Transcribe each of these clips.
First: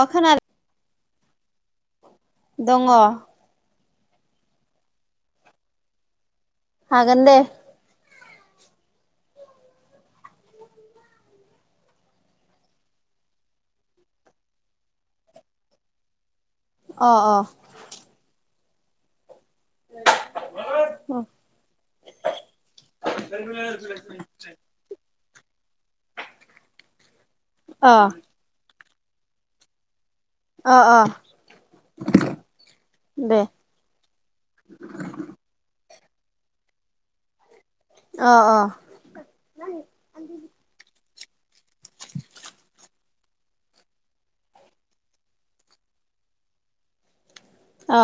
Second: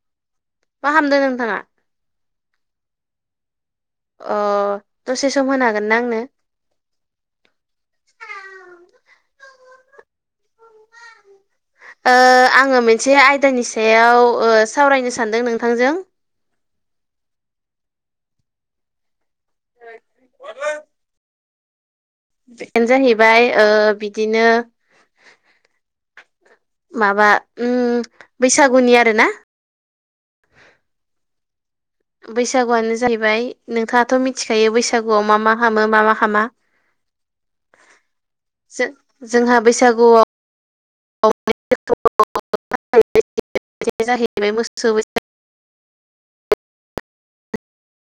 अ खोना मा खामदों नोंथाङा? दङ। ओ दसे सम होनो हागोन ना आंनो? हागोन दे। ओ आङो मोनसे आयदानि सायाव ओ सावरायनो सानदों नोंथांजों। अ अ। [inaudible] बेनो जाहैबाय ओ बिदिनो माबा अ उम बैसागुनि आरो ना। अ अ। बैसागुआनो दे जाहैबाय नोंथाङाथ' मिथिखायो बैसागुआव मा मा हामो मा मा हामा। अ अ। जोंहा बैसागुआव। जाहैबाय मोस अ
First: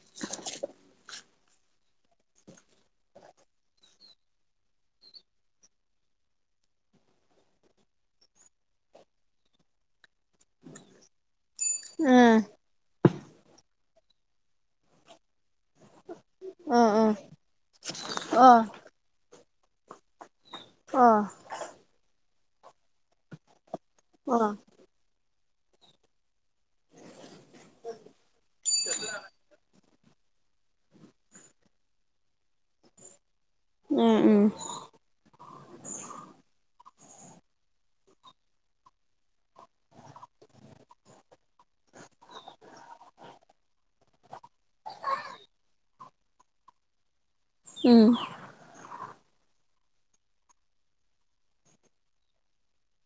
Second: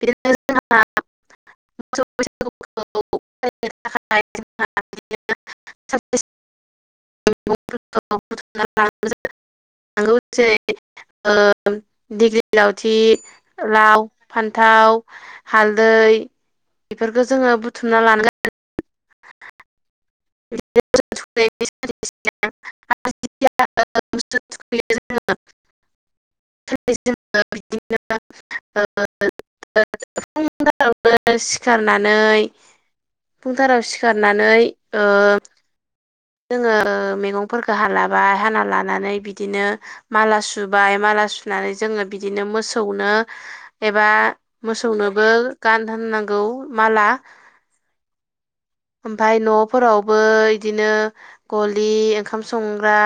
बिदिनो जोंहा मोसौ बैसागु। [inaudible] [inaudible] [unintelligible] ओ जेरै उम दिग्लि लावथि फान्थाव हालदै अ बेफोरखौ जोङो बुथुमना लानो। अ। अ [unintelligible] [unintelligible] [unintelligible] अ फुंथारावनो सिखारनानै फुंथाराव उम उम सिखारनानै ओ जोङो मैगंखो हालाबाय हाना लानानै बिदिनो माला सु बाय माला सुनानै जोङो बिदिनो मोसौनो एबा मोसौनोबो गानहोनांगौ माला उम। ओमफाय न'फोरावबो इदिनो गलि ओंखाम संग्रा।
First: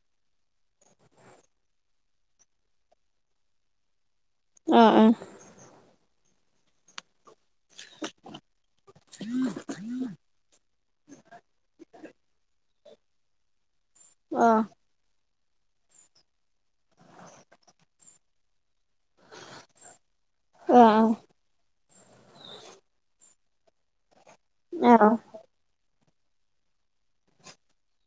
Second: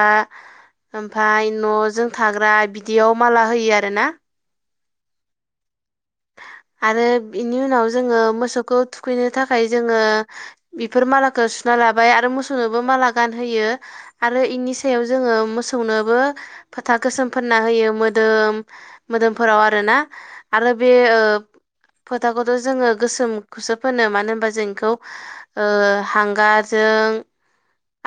ओमफाय न'जों थाग्रा बिदियाव माला होयो आरोना। अ‌ अ आरो बेनि उनाव जोङो मोसौखौ थुखैनो थाखाय जोङो। बेफोर मालाखौ सुना लाबाय आरो मोसौनोबो माला गानहोयो आरो अ इनि सायाव जोङो मोसौ सौनोबो फोथा गोसोमफोरोनना होयो मोदोम मोदोमफोराव आरोना। आरो अ बे फोथाखौथ' जोङो गोसोमखौसो फोनो मानो होनबा जोंखौ अ ओ हांगारजों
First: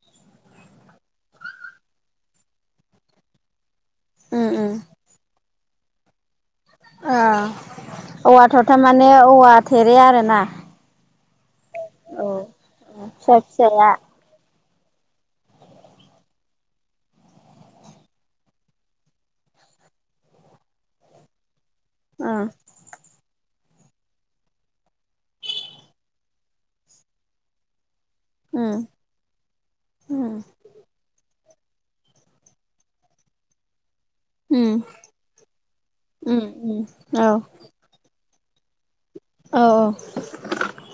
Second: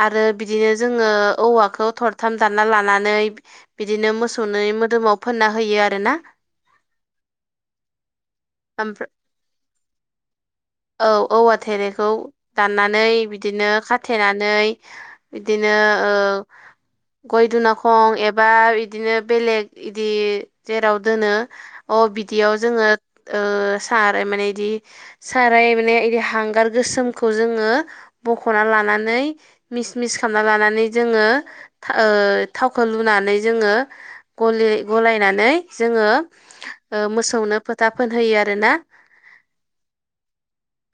आरो बिदिनो जोङो औवाखौ थरथाम दानना लानानै बिदिनो उम मोसौनो उम मोदोमाव फोनना होयो आरोना। औ औवाथ' ओमफ्राय थारमाने औवा थेरे आरो ना। औ औवा थेरेखौ दाननानै फिसा बिदिनो फिसाया खाथेनानै। नानै बिदिनो गय दनााखं एबा बिदिनो बेलेग बिदि जेराव दोनो। अ उम बिदियाव जोङो सार माने बिदि साराय माने बिदि हांगार गोसोमखौ जोङो बख'ना उम लानानै। मिक्स मिक्स उम खालामना लानानै जोङो थावखौ लुनानै जोङो। उम गलि गलायनानै जोङो उम उम औ मोसौनो फोथा फोनहोयो आरोना। औ औ।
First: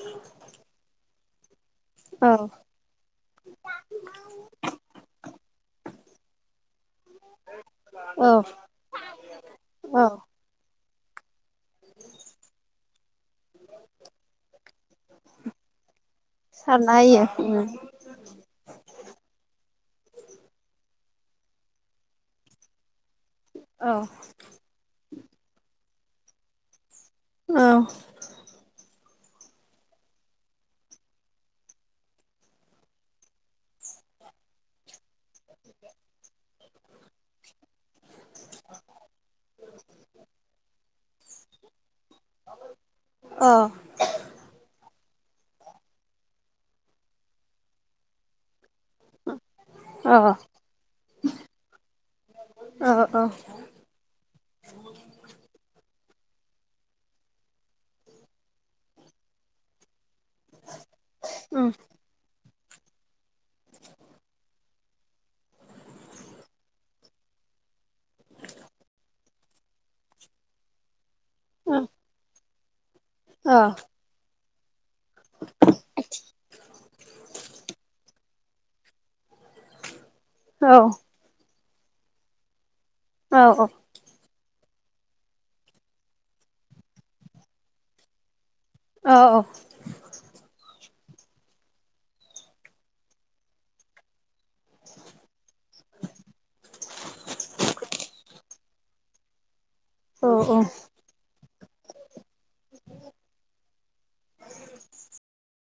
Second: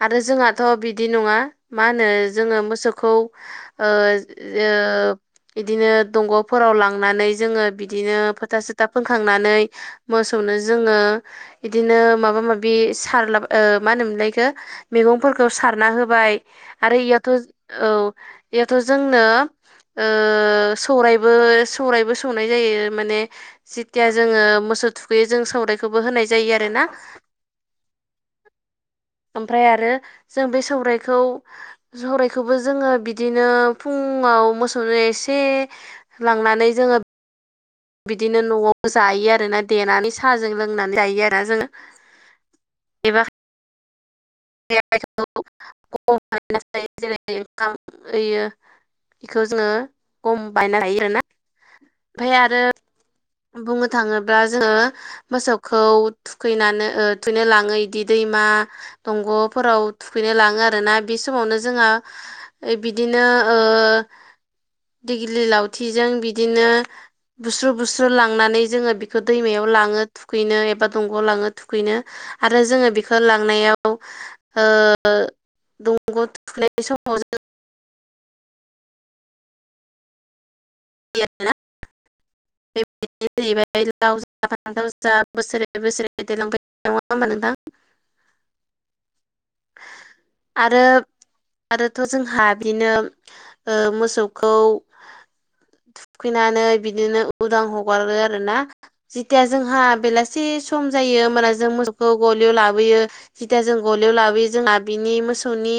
आरो जोंहाथ' बिदि नङा मा होनो औ जोङो मोसौखौ। बिदिनो दंग' नानै ज औ फ औ औ सनो जोङो बिदिनो माबा माबि सारला मा होनोमोनलायखो मैगंफोरखौ सारना होबाय। सारना आरो होयो इयथ' उम औ। बेयावथ' जोंनो सौरायबो सौरायबो सौनाय जायो माने। औ जिथिया जोङो मोसौ थुखैयो जों सौवरायखौबो होनाय जायो आरोना औ ओमफ्राय आरो जों बे सौरायखौ सौरायखौबो जोङो बिदिनो फुङाव मोसौनो एसे लांनानै जोङो बिदिनो न'आव जायो आरोना देनानै साहाजों लोंनानै जायो आरो ना जोङो एबा अ [unintelligible] जेरै ओंखाम होयो बेखौ जोङो औ औ खम बायनो हायो आरोना ओमफ्राय आरो औ औ बुंनो थाङोब्ला जोङो मोसौखौ थुखैनानै थुखैनो लाङो बिदि दैमा दंग'फोराव थुखैनो लाङो आरोना बे समावनो जोंहा बिदिनो ओ दिग्लि लावथिजों बिदिनो बुस्रु बुस्रु लांनानै जोङो बेखौ दैमायाव लाङो थुखैनो एबा दंग'आव लाङो थुखैनो आरो जोङो बेखौ लांनायाव दंग'आव थुखैनाय समाव जों औ आरोना [unintelligible] बाय लाव जा फान्थाव जा बोसोरै बोसोरै देरलांबाय [unintelligible] नङा होमबा नोंथां औ आरो आरोथ' जोंहा बिदिनो मोसौखौ थुखैनानै बिदिनो उदां हगारो आरोना जेथिया जोंहा बेलासे सम जायो होमबाना जों मोसौखौ गलियाव लाबोयो जिथा जों गलियाव लाबो जोंहा बिनि मोसौनि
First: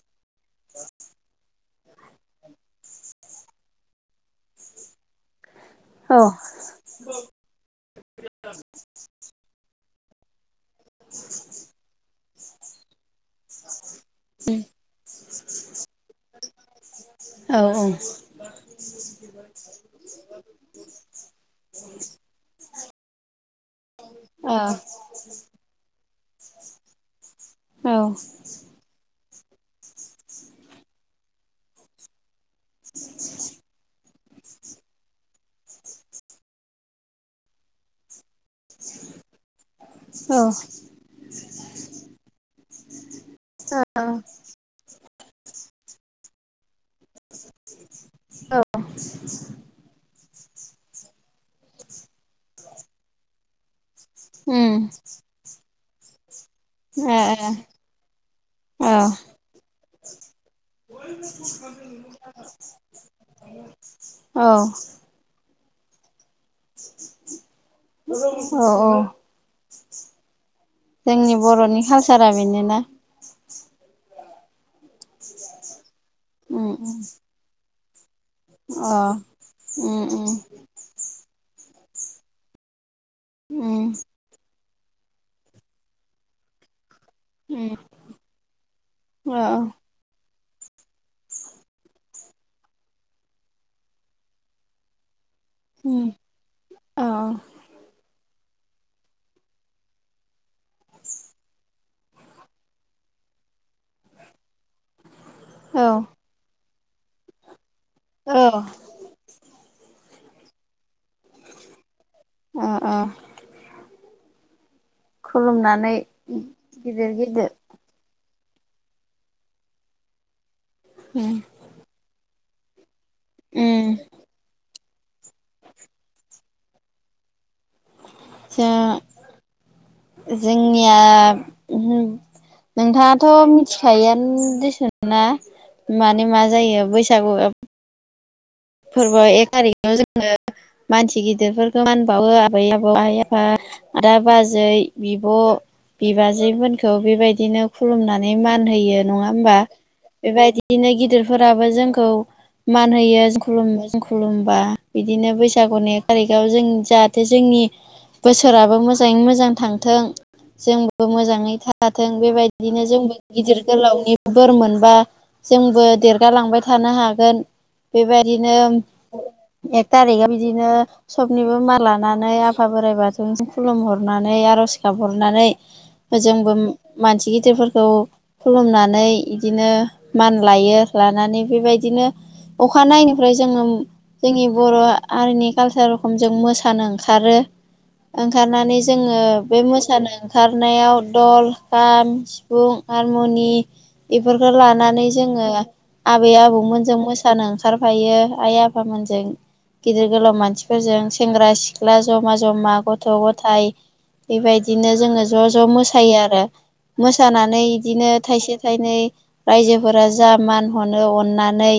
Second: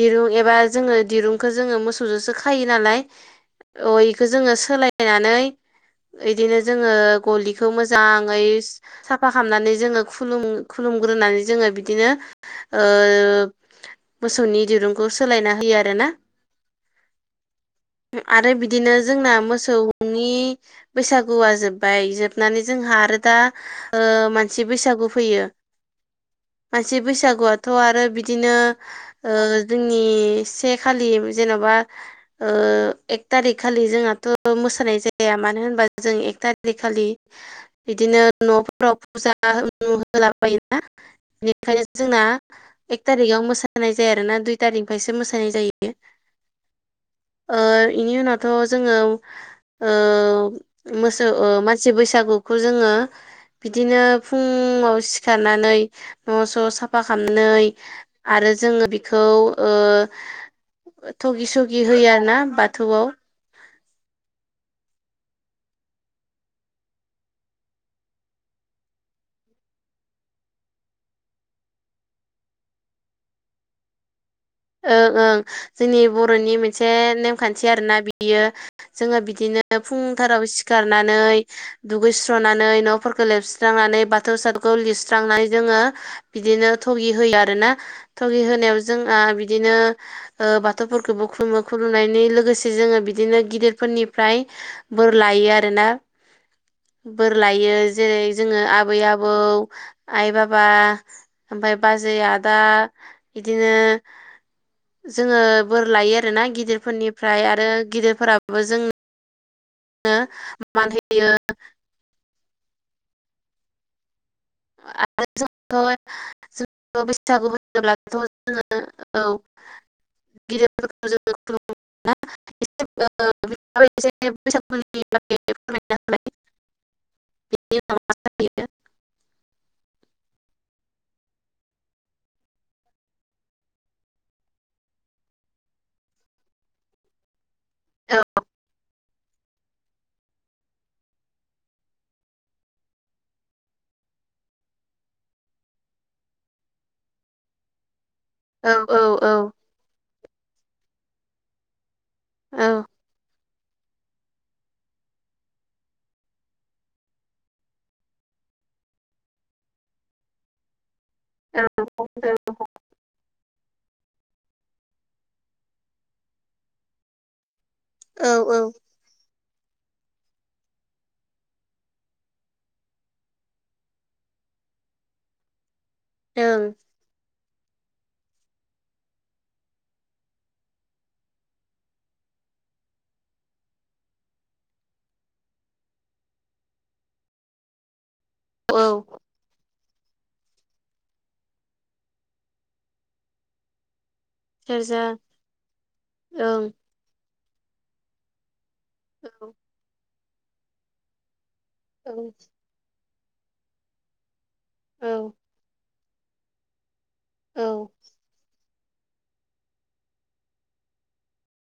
दिरुं एबा जोङो दिरुंखौ जोङो मोसौजोंसो खायो नालाय अ बेखौ जोङो सोलायनानै इदिनो जोङो गलिखौ मोजाङै साफा खालामनानै जोङो खुलुम खुलुमग्रोनानै जोङो बिदिनो मोसौनि दिरुंखौ सोलायना होयो आरोना आरो बिदिनो जोंना मोसौनि बैसागुआ जोब्बाय जोबनानै जोंहा आरो दा मानसि जोंनि बैसागु फैयो मानसि बैसागुआथ' आरो बिदिनो नो जोंनि से खालि जेन'बा एक थारिख खालि जोंहाथ' मोसानाय जाया मानो होनबा जों एक थारिक खालि बिदिनो न' राव फुजा होला [unintelligible] बेनिखायनो जोंना एक थारिकाव मोसानाय जाया आरोना दुइ तारिकनिफ्रायसो मोसानाय जायो। बेनि उनावथ' जोङो मोसौ मानसि बैसागुखौ जोङो बिदिनो फुङाव सिखारनानै न' स' सा खालामनानै आरो जोङो बिखौ थुगि सुगि होयो आरोना बाथौआव औ अ औ जोंनि बर'नि कालसारा बेनोना ओं ओं जोंनि बर'नि अ मोनसे नेमखान्थि आरोना बि बियो जोङो बिदिनो उम उम फुंथाराव सिखारनानै दुगैस्रनानै न'फोरखौ उम लेबस्रांनानै बाथौ सा लिरस्रांनानै जोङो बिदिनो थगि होयो आरो ना उम थगि होनायाव जोंहा औ बिदिनो ओ बाथौफोरखौबो खुलुमो खुलुमनायनि लोगोसे जोङो बिदिनो गिदिरफोरनिफ्राय बोर लायो आरोना उम औ बोर लायो जेरै जोङो आबै आबौ आइ बाबा ओमफ्राय बाजै आदा बिदिनो जोङो बोर लायो आरोना गिदिरफोरनिफ्राय आरो औ गिदिरफोराबो जों नो मान होयो अ अ आरो खुलुमनानै जोंथ' जों गिदिर गिदिर [unintelligible] औ गिदिरफोरखौ उम जोङो उम [unintelligible] होलाय ओ जोंनिया [unintelligible] नोंथाङाथ' मिथिखायोआनो दिसुन ना माने मा जायो बैसागु औ फोरबो एक थारिखाव जोङो मानसि गिदिरफोरखौ मानबावो आबै आबौ आइ आफा दा बाजै बिब' बिबाजै मोनखौ बेबायदिनो खुलुमनानै मान औ औ होयो नङा औ होमबा बेबायदिनो गिदिरफोराबो जों औ उम मान होयो उम जों खुलुमोबा बिदिनो बैसागुनि एक थारिखाव जों जाहाथे जोंनि बोसोराबो मोजाङै मोजां थांथों जों मोजाङै थाथों बेबायदिनो जों गिदिर गोलावनि बोर मोनबा जोंबो देरगालांबाय थानो हागोन बेबाय औ बिदिनो एक थारिकआव बिदिनो सबनिबो मा लानानै आफा बोराइ बाथौ खुलुम हरनानै आरज गाबहरनानै जोंबो ओं मानसि गिदिरफोरखौ खुलुमनानै बिदिनो मान लायो लानानै बेबायदिनो अखा नाय ओमफ्राय जोङो जोंनि बर' हारिनि कालसार रखम जों मोसानो ओंखारो ओंखारनानै औ जोङो बे मोसानो खारनायाव दल खाम सिफुं हारमुनि बेफोरखौ सेरजा लानानै जोङो आबै ओं आबौमोनजों मोसानो ओंखारफायो आइ आफ फामोनजों गिदिर गोलाव मानसिफोरजों सेंग्रा सिख्ला औ जमा जमा गथ' गथ' गथायाइ बेबायदिनो औ जोङो ज' ज' मोसायो आरो। मोसानानै बिदिनो थाइसे थायनै रायजोफोरा जा मान हरो अननानै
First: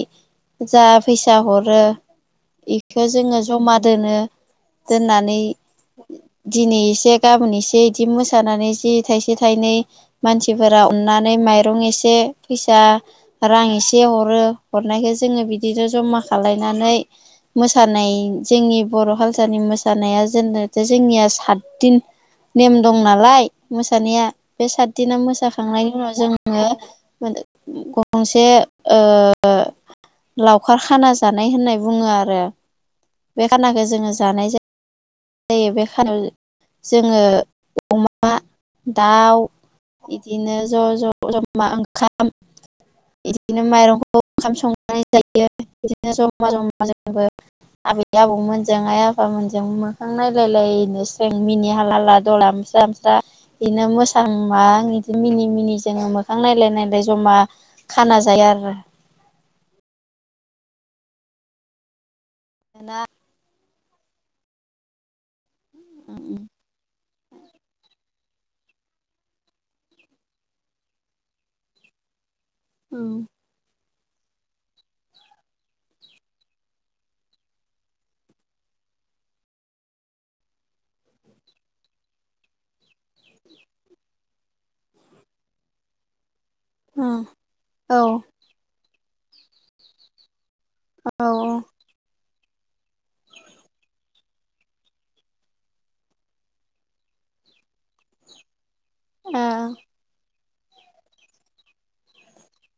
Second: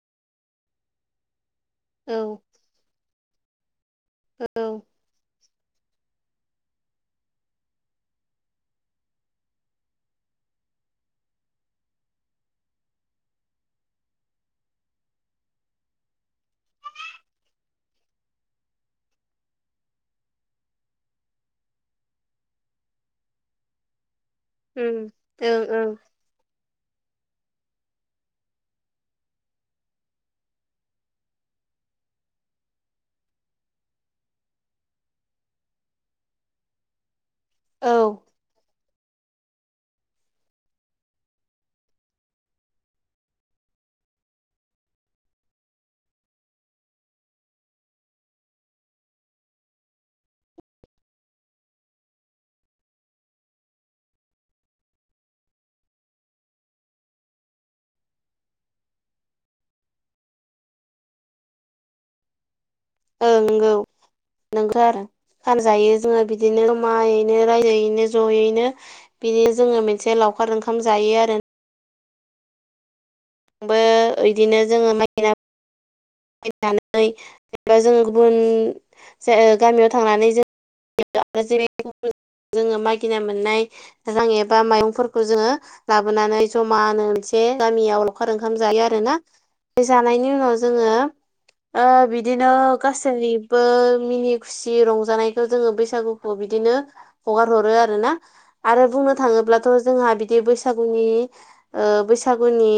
जा फैसा हरो औ बेखौ जोङो जमा दोनो। औ दोननानै दिनै एसे गाबोन एसे बिदि मोसानानै जि थाइसे थाइनै मानसिफोरा अननानै माइरं एसे फैसा रां एसे हरो हरनायखो जोङो बिदिनो जमा खालायनानै मोसानाय जोंनि बर' खालसारनि मोसानाया जोंनिया सातदिन नेम दं नालाय मोसानाया बे सातदिना ओं मोसाखांनायनि उनाव जों [unintelligible] गंसे ओ लावखार खाना जानाय होननाय बुङो आरो बे खानाखो जोङो जानाय जायो। जायो बे खाव जोङो औ। अमा दाउ बिदिनो ज' ज' जमा ओंखाम बिदिनो माइरंखौ ओंखाम संनानै जायो बिदिनो ज'मा जमा जोंबो आबै आबौमोनजों आइ आफामोनजों ां नायलायलायनोसों मिनि हाला हाला दलास्रा मस्रा बिदिनो मोसा मा बिदि मिनि मिनि जोङो मोखां नायलाय नायलाय जमा खाना जाया आरो। जा नंगौ नोंथ आरो फानजायो जोङो बिदिनो मायैनो रायजोयैनो ज'यैनो बिदि जोङो मोनसे लावखार ओंखाम जायो आरो। औ। आबो बिदिनो जोङो माइना नानै जेनेबा जोङो गुबुन गामियाव थांनानै जों जोङो मागिना मोननाय रां एबा माइंफोरखौ जोङो लाबोनानै जमा होनो मोनसे औ गामियाव लावखार ओंखाम जायो आरो ना बे जानायनि उनाव जोङो औ बिदिनो गासैबो मिनि सि रंजानायखौ जोङो बैसागुखौ बिदिनो हगार हरो आरो ना आरो बुंनो औ थाङोब्लाथ' जोंहा बिदि बैसागुनि बैसागुनि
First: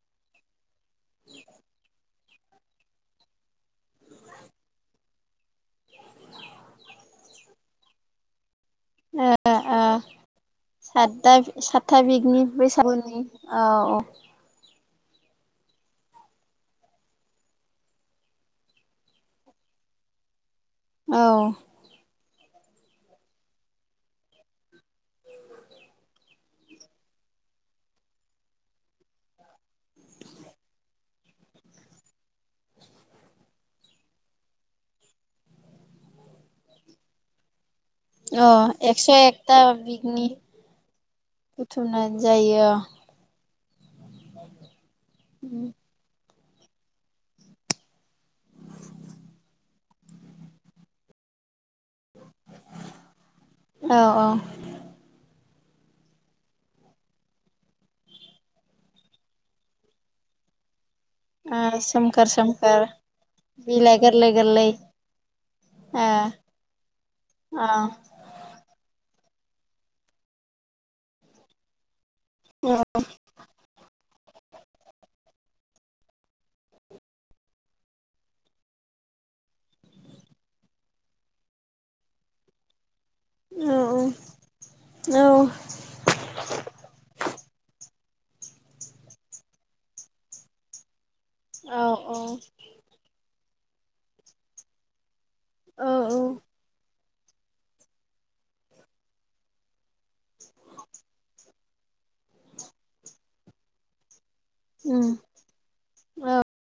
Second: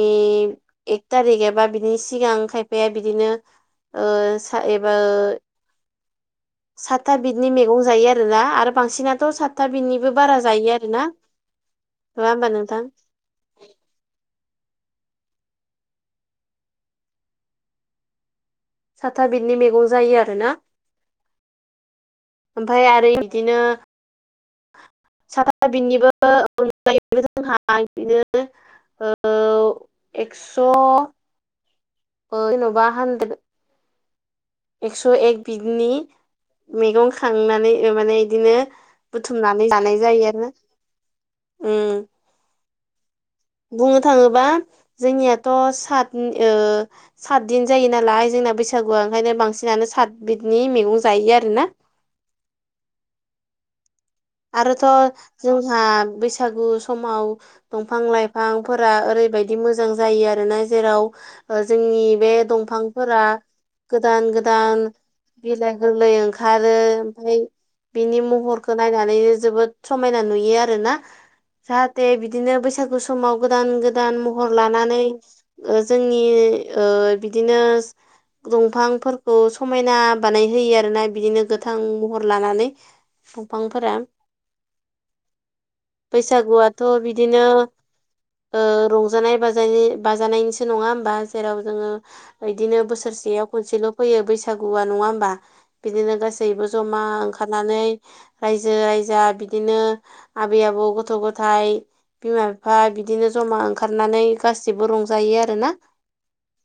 एक थारिक एबा बिदिनि सिगां खायफाया बिदिनो एबा सातथा बिदनि मैगं जायो आरो ना आरो। बांसिनाथ' सातथा बिनिबो बारा जायो आरोना नङा सातथा सातथा बिगनि होमबा नोंथां। बैसागुनि औ औ। साथा बिदनि मैगं जायो आरो ना। औ। ओमफफ्राय आरो बिदिनो साथााबिनिबो अनाय जोंहा नो एक्स' जेन'बा हानद्रेद एकस' एक बिगनि मैगं खांनानै माने औ बिदिनो एकस' एकथा बुथुमनानै जानाय बिगनि जायो आरो बुथुमनाय जायो। बुंनो थाङोबा जोंनियाथ' सात सातदिन जायो नालाय जोंना बैसागुआ ओंखायनो बांसिनानो सात बिदनि मैगं जायो आरोना औ औ। आरोथ' जोंहा बैसागु समाव दंफां लाइफांफोरा ओरैबायदि मोजां जायो आरोना जेराव ओ जोंनि सोमखोर बे सोमखोर दंफांफोरा बिलाइ गोरलै गोदान गोरलै गोदान बिलाइ गोरलै ओ ओंखारो ओमफफ्राय औ बिनि महरखौ नायनानै जोबोद समायना नुयो आरोना जाहाथे बिदिनो औ बैसागु समाव गोदान गोदान महर लानानै जोंनि बिदिनो दंफांफोरखौ समायना बानायहोयो आरोना बिदिनो गोथां महर लानानै औ बिफांफोरा बैसागुआथ' बिदिनो ओ रंजानाय बाज बाजानायनिसो नङा होमबा? जेराव औ जोङो बिदिनो बोसोरसेयाव खनसेल' फैयो बैसागुआ नङा होमबा? औ बिदिनो गासैबो जमा ओंखारनानै रायजो राजा बिदिनो आबै आबौ गथ' गथाया बिमा बिफा बिदिनो जमा ओंखारनानै गासिबो उम रंजायो आरोना। औ